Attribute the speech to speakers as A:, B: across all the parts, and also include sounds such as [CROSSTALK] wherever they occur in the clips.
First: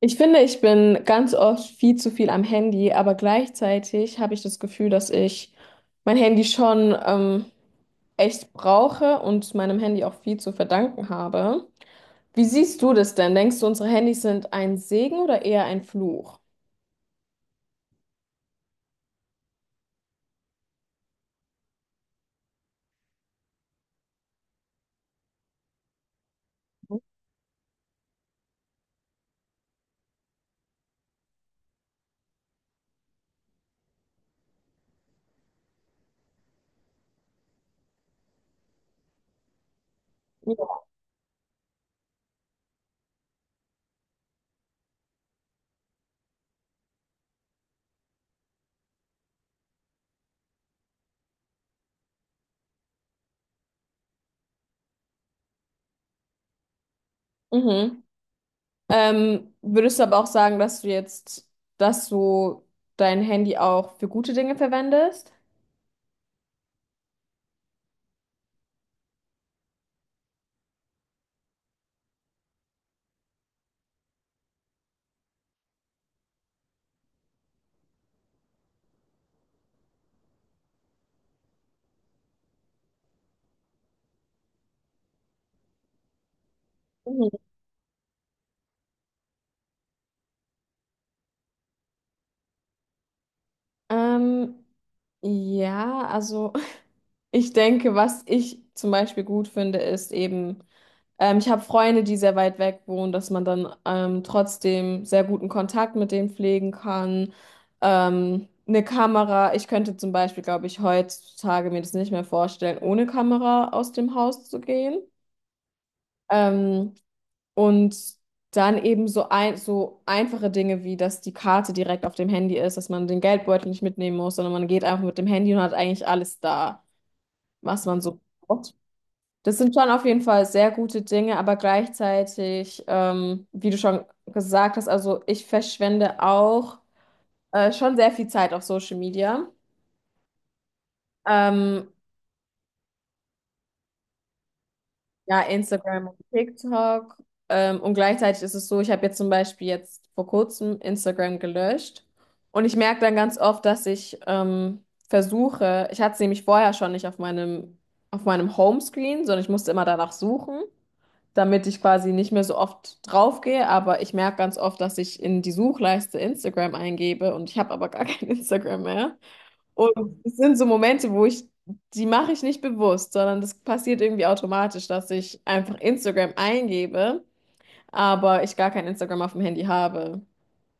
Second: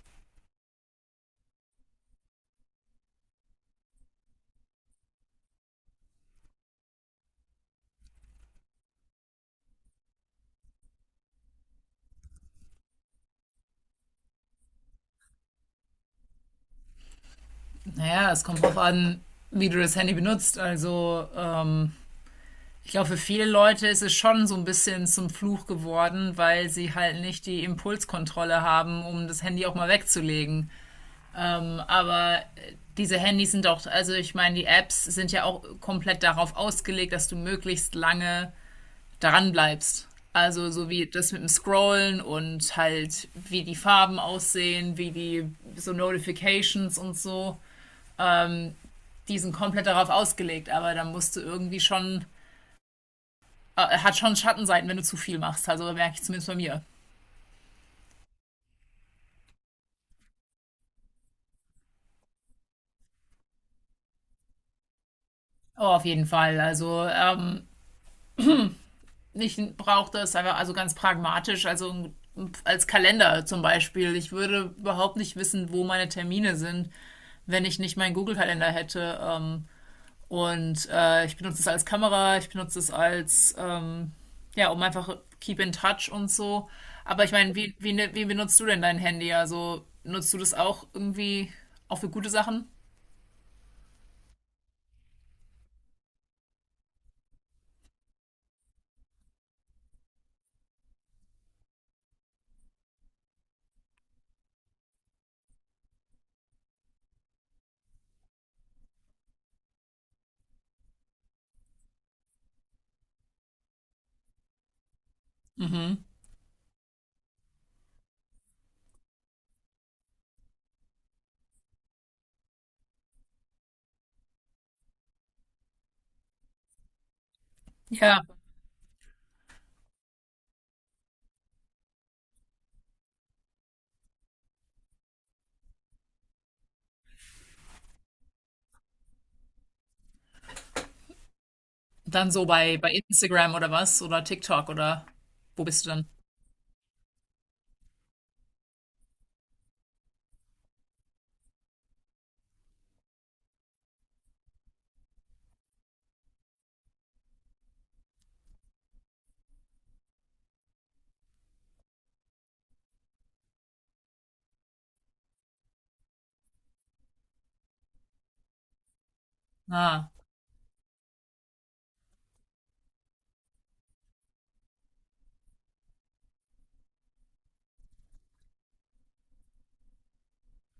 A: Ich finde, ich bin ganz oft viel zu viel am Handy, aber gleichzeitig habe ich das Gefühl, dass ich mein Handy schon echt brauche und meinem Handy auch viel zu verdanken habe. Wie siehst du das denn? Denkst du, unsere Handys sind ein Segen oder eher ein Fluch?
B: Naja, es kommt drauf an, wie du das Handy benutzt. Also, ich glaube, für viele Leute ist es schon so ein bisschen zum Fluch geworden, weil sie halt nicht die Impulskontrolle haben, um das Handy auch mal wegzulegen. Aber diese Handys sind auch, also ich meine, die Apps sind ja auch komplett darauf ausgelegt, dass du möglichst lange daran bleibst. Also
A: Ja.
B: so wie das mit dem Scrollen und halt wie die Farben aussehen, wie die so Notifications und so. Ähm, die sind komplett darauf ausgelegt, aber dann musst du irgendwie schon, hat schon Schattenseiten, wenn du zu viel machst. Also merke ich zumindest bei mir.
A: Mhm. Würdest du aber auch sagen, dass du dass du dein Handy auch für gute Dinge verwendest?
B: Oh, auf jeden Fall. Also ich brauche das einfach, also ganz pragmatisch, also als Kalender zum Beispiel. Ich würde überhaupt nicht wissen, wo meine Termine sind, wenn ich nicht meinen Google-Kalender hätte. Und ich benutze es als Kamera, ich benutze es als, ja, um einfach keep in touch und so. Aber
A: Mhm.
B: ich meine, wie benutzt du denn dein Handy? Also nutzt du das auch irgendwie auch für gute Sachen?
A: Ähm, ja, also ich denke, was ich zum Beispiel gut finde, ist eben, ich habe Freunde, die sehr weit weg wohnen, dass man dann trotzdem sehr guten Kontakt mit denen pflegen kann. Eine Kamera, ich könnte zum Beispiel, glaube ich, heutzutage mir das nicht mehr vorstellen, ohne Kamera aus dem Haus zu gehen.
B: Mhm.
A: Ähm, und dann eben so einfache Dinge wie, dass die Karte direkt auf dem Handy ist, dass man den Geldbeutel nicht mitnehmen muss, sondern man geht einfach mit dem Handy und hat eigentlich alles da, was man so
B: Ja,
A: braucht. Das sind schon auf jeden Fall sehr gute Dinge, aber gleichzeitig, wie du schon gesagt hast, also ich verschwende auch schon sehr viel Zeit auf Social Media. Ähm,
B: dann so bei Instagram oder was? Oder TikTok oder
A: ja,
B: wo bist du dann?
A: Instagram und TikTok. Und gleichzeitig ist es so, ich habe jetzt zum Beispiel jetzt vor kurzem Instagram gelöscht. Und ich merke dann ganz oft, dass ich versuche, ich hatte es nämlich vorher schon nicht auf auf meinem Homescreen, sondern ich musste immer danach suchen, damit ich quasi nicht mehr so oft draufgehe, aber ich merke ganz oft, dass ich in die Suchleiste Instagram eingebe und ich habe aber gar kein [LAUGHS] Instagram mehr.
B: Ah.
A: Und es sind so Momente, die mache ich nicht bewusst, sondern das passiert irgendwie automatisch, dass ich einfach Instagram eingebe, aber ich gar kein Instagram auf dem Handy habe.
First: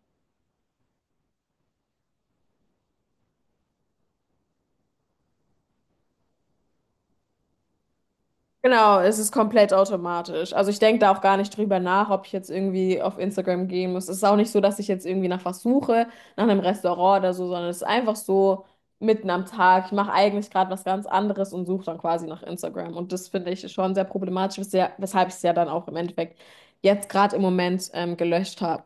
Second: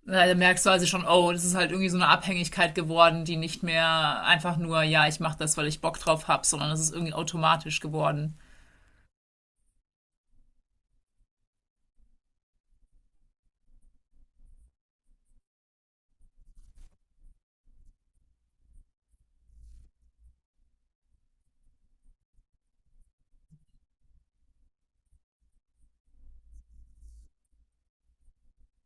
B: Na, da merkst du also schon, oh, das ist halt irgendwie so eine Abhängigkeit geworden, die nicht mehr einfach nur, ja, ich mache das, weil ich Bock drauf habe, sondern es ist irgendwie automatisch geworden.
A: Genau, es ist komplett automatisch. Also ich denke da auch gar nicht drüber nach, ob ich jetzt irgendwie auf Instagram gehen muss. Es ist auch nicht so, dass ich jetzt irgendwie nach was suche, nach einem Restaurant oder so, sondern es ist einfach so mitten am Tag. Ich mache eigentlich gerade was ganz anderes und suche dann quasi nach Instagram. Und das finde ich schon sehr problematisch, weshalb ich es ja dann auch im Endeffekt jetzt gerade im Moment gelöscht habe.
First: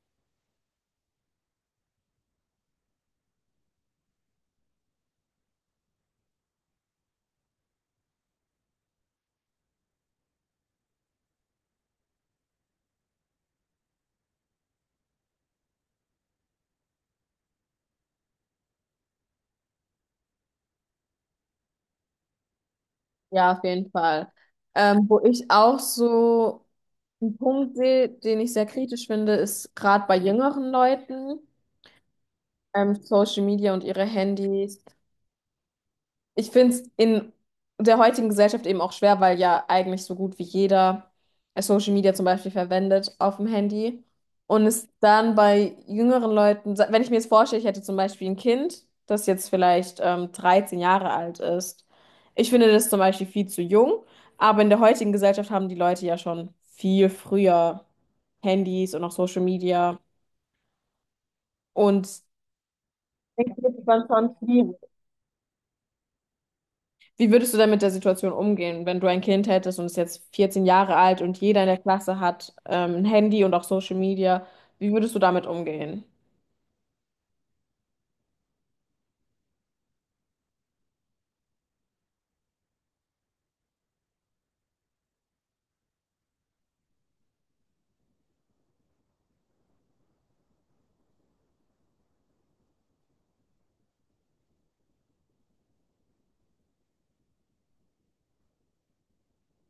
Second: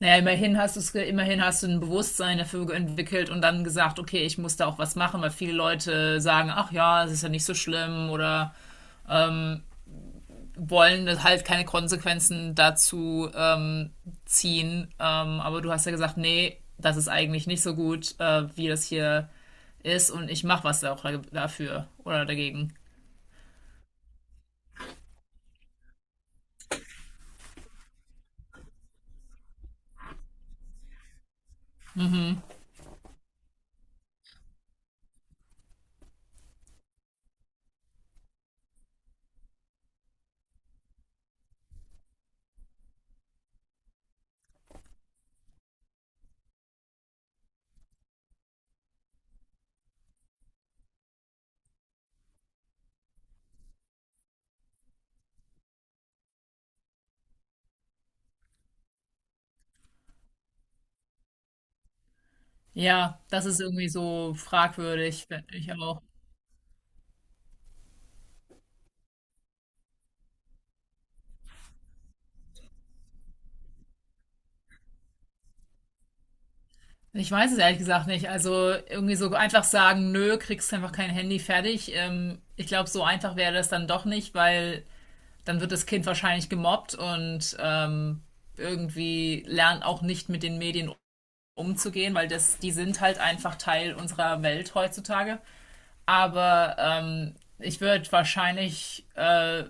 B: Naja, immerhin hast du's, immerhin hast du ein Bewusstsein dafür entwickelt und dann gesagt, okay, ich muss da auch was machen, weil viele Leute sagen, ach ja, es ist ja nicht so schlimm oder wollen das halt keine Konsequenzen dazu ziehen. Aber du hast ja gesagt, nee, das ist eigentlich nicht so gut, wie das hier ist und ich mache was da auch dafür oder dagegen.
A: Ja, auf jeden Fall. Wo ich auch so einen Punkt sehe, den ich sehr kritisch finde, ist gerade bei jüngeren Leuten. Social Media und ihre Handys. Ich finde es in der heutigen Gesellschaft eben auch schwer, weil ja eigentlich so gut wie jeder Social Media zum Beispiel verwendet auf dem Handy. Und es dann bei jüngeren Leuten, wenn ich mir jetzt vorstelle, ich hätte zum Beispiel ein Kind, das jetzt vielleicht 13 Jahre alt ist. Ich finde das zum Beispiel viel zu jung, aber in der heutigen Gesellschaft haben die Leute ja schon viel früher Handys und auch Social Media. Und
B: Ja, das
A: ich
B: ist
A: finde es
B: irgendwie
A: dann
B: so
A: schon schwierig.
B: fragwürdig, finde ich auch.
A: Wie würdest du denn mit der Situation umgehen, wenn du ein Kind hättest und es jetzt 14 Jahre alt und jeder in der Klasse hat ein Handy und auch Social Media? Wie würdest du damit umgehen?
B: Ich weiß es ehrlich gesagt nicht. Also irgendwie so einfach sagen, nö, kriegst einfach kein Handy fertig. Ich glaube, so einfach wäre das dann doch nicht, weil dann wird das Kind wahrscheinlich gemobbt und irgendwie lernt auch nicht mit den Medien umzugehen, weil das, die sind halt einfach Teil unserer Welt heutzutage. Aber ich würde wahrscheinlich, äh,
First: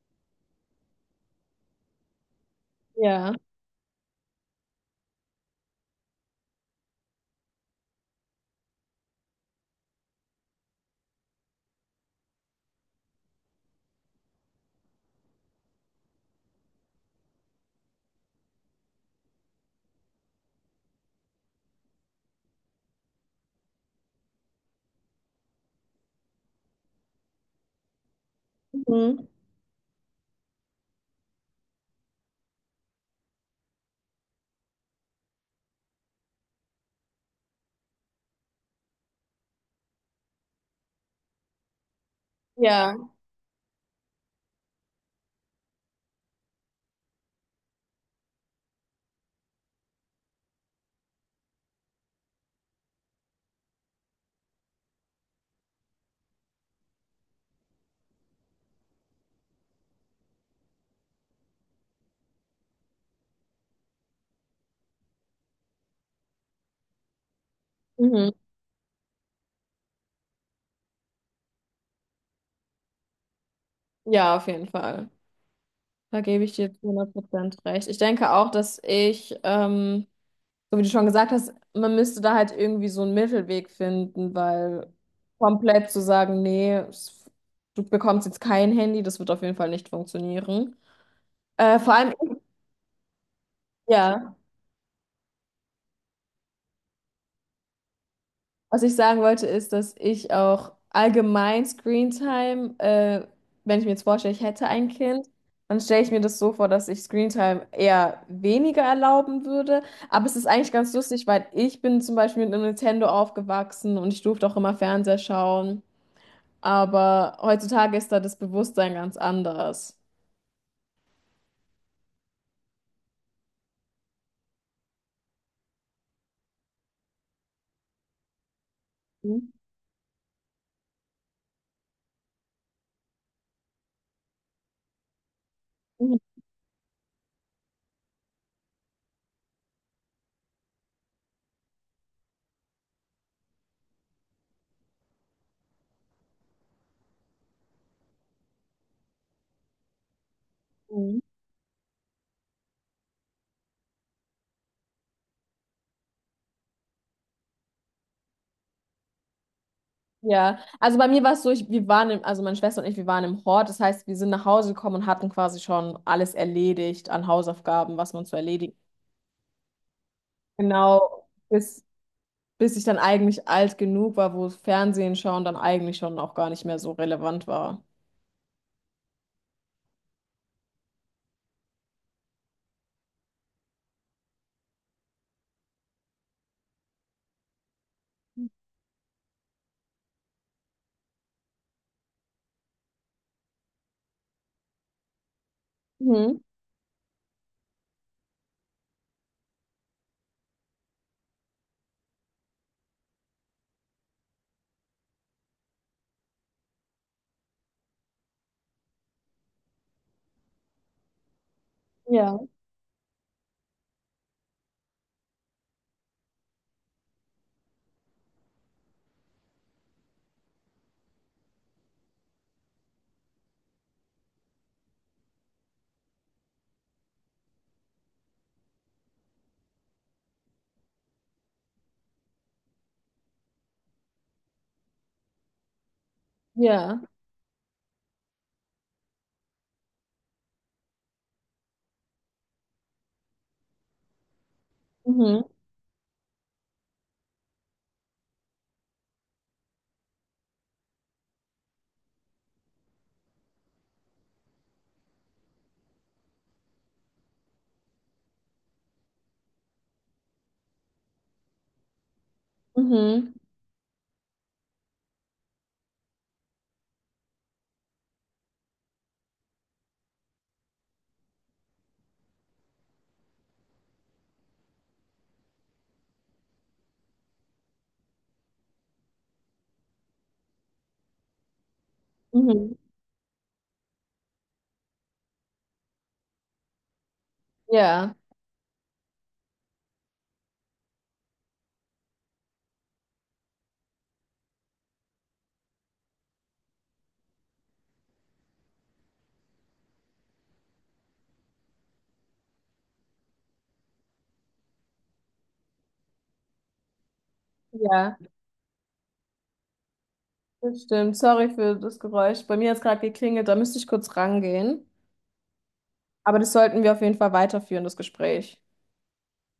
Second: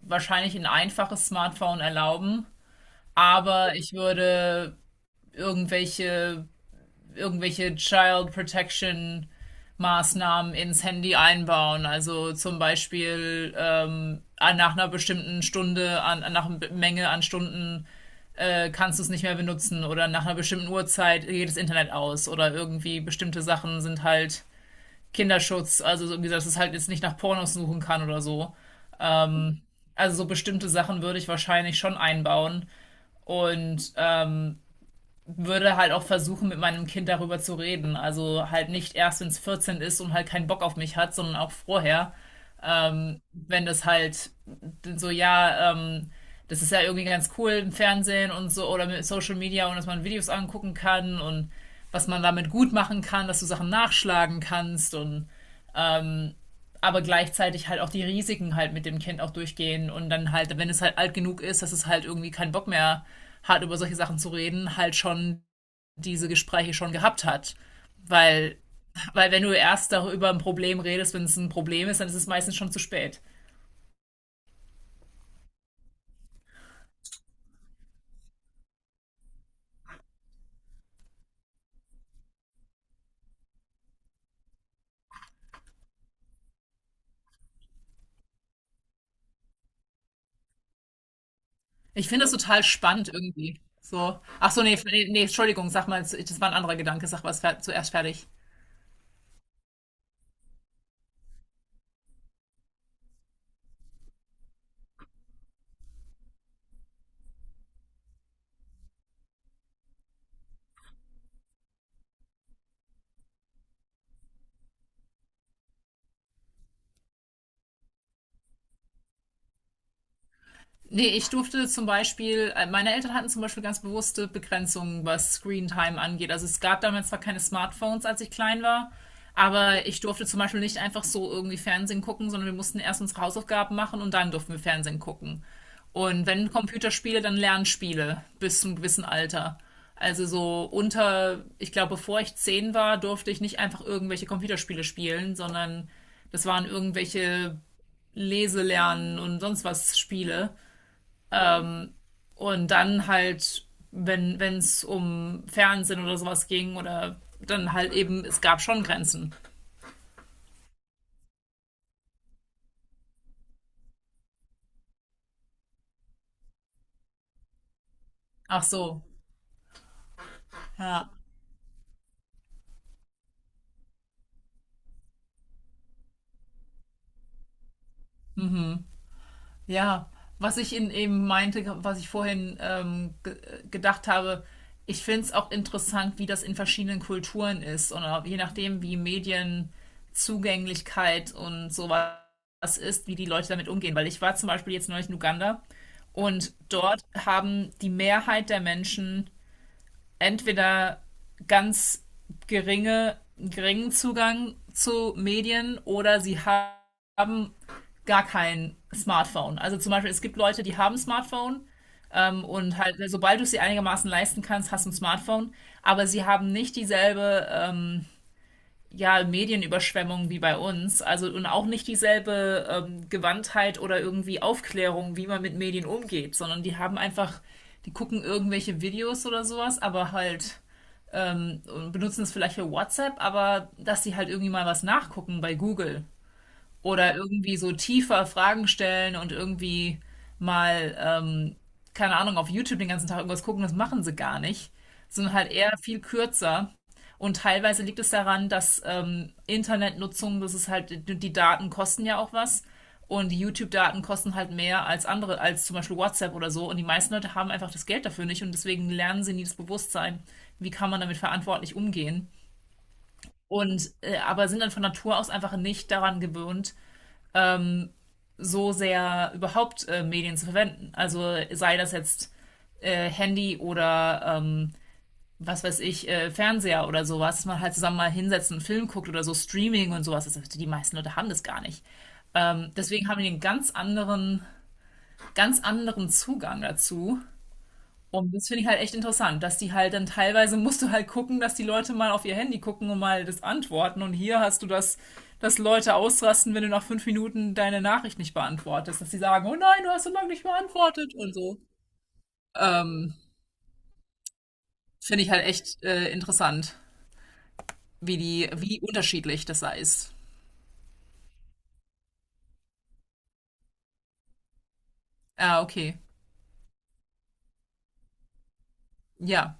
B: wahrscheinlich ein einfaches Smartphone erlauben,
A: Ja.
B: aber ich würde irgendwelche, irgendwelche Child Protection Maßnahmen ins Handy einbauen. Also zum Beispiel nach einer bestimmten Stunde, an, nach einer Menge an Stunden kannst du es nicht mehr benutzen oder nach einer bestimmten Uhrzeit geht das Internet aus oder irgendwie bestimmte Sachen sind halt Kinderschutz. Also so, wie gesagt, dass es halt jetzt nicht nach Pornos suchen kann oder so.
A: Mhm.
B: Also so bestimmte Sachen würde ich wahrscheinlich schon einbauen und würde halt auch versuchen, mit meinem Kind darüber zu reden. Also halt nicht erst, wenn es 14 ist und halt keinen Bock auf mich hat, sondern auch vorher.
A: Ja.
B: Wenn das halt so, ja, das ist ja irgendwie ganz cool im Fernsehen und so oder mit Social Media und dass man Videos angucken kann und was man damit gut machen kann, dass du Sachen nachschlagen kannst und aber gleichzeitig halt auch die Risiken halt mit dem Kind auch durchgehen und dann halt, wenn es halt alt genug ist, dass es halt irgendwie keinen Bock mehr hat, über solche Sachen zu reden, halt schon diese Gespräche schon gehabt hat.
A: Mhm.
B: Weil, weil wenn du erst darüber ein Problem redest, wenn es ein Problem ist, dann ist es meistens schon zu spät.
A: Ja, auf jeden Fall. Da gebe ich dir zu 100% recht. Ich denke auch, dass so wie du schon gesagt hast, man müsste da halt irgendwie so einen Mittelweg finden, weil komplett zu sagen, nee, du bekommst jetzt kein Handy, das wird auf jeden Fall nicht funktionieren. Vor
B: Ich
A: allem,
B: finde das total spannend irgendwie. So.
A: ja.
B: Ach so, nee, nee, nee, Entschuldigung, sag mal, das war ein anderer Gedanke, sag mal, es war zuerst fertig.
A: Was ich sagen wollte, ist, dass ich auch allgemein Screentime, wenn ich mir jetzt vorstelle, ich hätte ein Kind, dann stelle ich mir das so vor, dass ich Screentime eher weniger erlauben würde. Aber es ist eigentlich ganz lustig, weil ich bin zum Beispiel mit einem Nintendo aufgewachsen und ich durfte auch immer Fernseher schauen. Aber heutzutage ist da das Bewusstsein ganz anders.
B: Nee, ich durfte zum Beispiel, meine Eltern hatten zum Beispiel ganz bewusste Begrenzungen, was Screentime angeht. Also es gab damals zwar keine Smartphones, als ich klein war, aber ich durfte zum Beispiel nicht einfach so irgendwie Fernsehen gucken, sondern wir mussten erst unsere Hausaufgaben machen und dann durften wir Fernsehen gucken.
A: Mhm.
B: Und wenn Computerspiele, dann Lernspiele bis zum gewissen Alter. Also so unter, ich glaube, bevor ich 10 war, durfte ich nicht einfach irgendwelche Computerspiele spielen, sondern das waren irgendwelche Leselernen und sonst was Spiele. Und dann halt, wenn es um Fernsehen oder sowas ging oder dann halt eben, es gab schon Grenzen.
A: Ja, also bei mir war es so, wir waren also meine Schwester und ich, wir waren im Hort. Das heißt, wir sind nach Hause gekommen und hatten quasi schon alles erledigt an Hausaufgaben, was man zu
B: Ach
A: erledigen.
B: so. Ja.
A: Genau, bis ich dann eigentlich alt genug war, wo Fernsehen schauen dann eigentlich schon auch gar nicht mehr so relevant war.
B: Ja. Was ich in, eben meinte, was ich vorhin ge gedacht habe, ich finde es auch interessant, wie das in verschiedenen Kulturen ist und auch je nachdem, wie Medienzugänglichkeit und sowas ist, wie die Leute damit umgehen. Weil ich war zum Beispiel jetzt neulich in Uganda
A: Mhm.
B: und dort haben die Mehrheit der Menschen entweder ganz geringen Zugang zu Medien oder sie haben gar kein Smartphone. Also zum Beispiel, es gibt Leute, die haben Smartphone
A: Ja,
B: und halt, also sobald du es dir einigermaßen leisten kannst, hast du ein Smartphone, aber sie haben nicht dieselbe ja, Medienüberschwemmung wie bei uns, also und auch nicht dieselbe Gewandtheit oder irgendwie Aufklärung, wie man mit Medien umgeht, sondern die haben einfach, die gucken irgendwelche Videos oder sowas, aber halt und benutzen es vielleicht für WhatsApp, aber dass sie halt irgendwie mal was nachgucken bei Google
A: ja.
B: oder irgendwie so tiefer Fragen stellen und irgendwie mal, keine Ahnung, auf YouTube den ganzen Tag irgendwas gucken, das machen sie gar nicht. Sondern
A: Mhm.
B: halt eher viel kürzer. Und teilweise liegt es daran, dass Internetnutzung, das ist halt, die Daten kosten ja auch was. Und die YouTube-Daten kosten halt mehr als andere, als zum Beispiel WhatsApp oder so. Und die meisten Leute haben einfach das Geld dafür nicht und deswegen lernen sie nie das Bewusstsein, wie kann man damit verantwortlich umgehen.
A: Mhm.
B: Und aber sind dann von Natur aus einfach nicht daran gewöhnt, so sehr überhaupt Medien zu verwenden. Also sei das jetzt Handy oder was weiß ich, Fernseher oder sowas, dass man halt zusammen mal hinsetzt und einen Film guckt oder so Streaming und sowas. Das, die meisten Leute haben das gar nicht. Ähm,
A: Mhm.
B: deswegen haben die einen ganz anderen Zugang dazu
A: Ja,
B: und das finde ich halt echt interessant, dass die halt dann teilweise musst du halt gucken, dass die Leute mal auf ihr Handy gucken und mal das antworten. Und hier hast du das, dass Leute ausrasten, wenn du nach 5 Minuten deine Nachricht nicht beantwortest, dass die sagen, oh nein, du hast so lange nicht beantwortet und so. Ähm, finde ich halt echt interessant,
A: ja,
B: wie unterschiedlich das da ist.
A: das stimmt. Sorry für das Geräusch. Bei mir hat es gerade geklingelt, da müsste ich kurz rangehen.
B: Ah, okay.
A: Aber das sollten wir auf jeden Fall weiterführen, das Gespräch.
B: Ja.